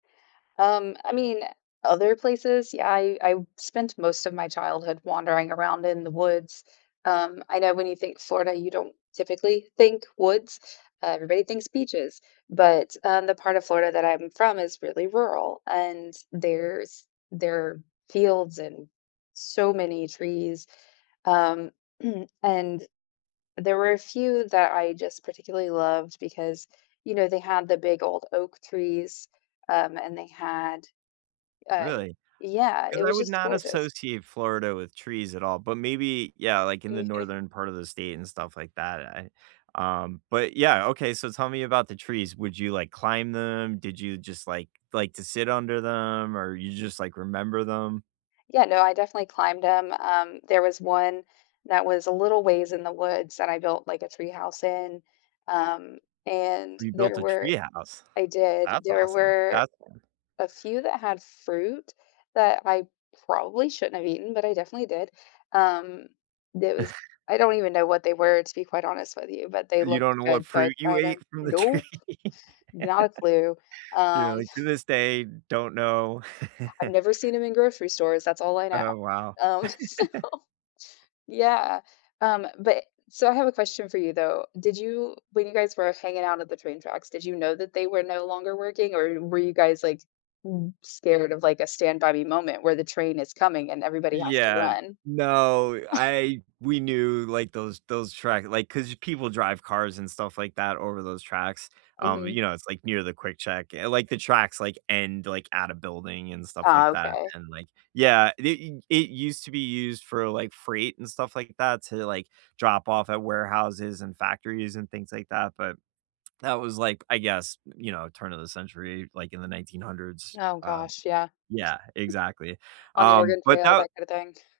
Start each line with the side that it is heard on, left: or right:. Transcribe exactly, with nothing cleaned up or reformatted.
left: Um, I mean, other places? Yeah, I I spent most of my childhood wandering around in the woods. Um, I know when you think "Florida," you don't typically think "woods" everybody thinks "beaches," but, um, the part of Florida that I'm from is really rural, and there's there fields and so many trees, um, and there were a few that I just particularly loved because, you know, they had the big old oak trees, um, and they had, uh
right: Really?
left: yeah,
right: 'Cause
left: it
right: I
left: was
right: would
left: just
right: not
left: gorgeous.
right: associate Florida with trees at all, but maybe, yeah, like, in the northern part of the state and stuff like that, I um, but yeah, okay, so, tell me about the trees, would you, like, climb them? Did you just, like, like to sit under them, or you just, like, remember them?
left: Yeah, no, I definitely climbed 'em. Um, there was one, that was a little ways in the woods that I built, like, a tree house in, um, and
right: We built
left: there
right: a
left: were
right: tree house.
left: I did.
right: That's
left: There
right: awesome.
left: were
right: That's fun.
left: a few that had fruit that I probably shouldn't have eaten, but I definitely did. Um, there was I don't even know what they were, to be quite honest with you, but they
right: You
left: looked
right: don't know what
left: good, so, I
right: fruit you
left: tried
right: ate
left: them
right: from the tree?
left: nope, not a clue,
right: "You know,
left: um
right: like, to this day, don't know."
left: I've never seen 'em in grocery stores, that's all I know,
right: Oh, wow.
left: um, so yeah. Um, but so, I have a question for you, though. Did you when you guys were hanging out at the train tracks, did you know that they were no longer working, or w were you guys, like, b scared of, like, a stand-by-me moment where the train is coming and everybody has to
right: Yeah.
left: run?
right: No, I we knew, like, those those track like, 'cause people drive cars and stuff like that over those tracks. Um, you
left: Mhm.
right: know, it's, like, near the quick check eh, like, the tracks, like, end, like, at a building and stuff like
left: Oh,
right: that,
left: 'kay.
right: and, like yeah, it it it used to be used for, like, freight and stuff like that to, like, drop off at warehouses, and factories, and things like that, but, that was, like, I guess, y you know, turn of the century, like, in the nineteen hundreds,
left: Oh,
right: um
left: gosh, yeah.
right: yeah, exactly.
left: On the
right: Um,
left: Oregon
right: but
left: Trail,
right: tha
left: that kinda thing.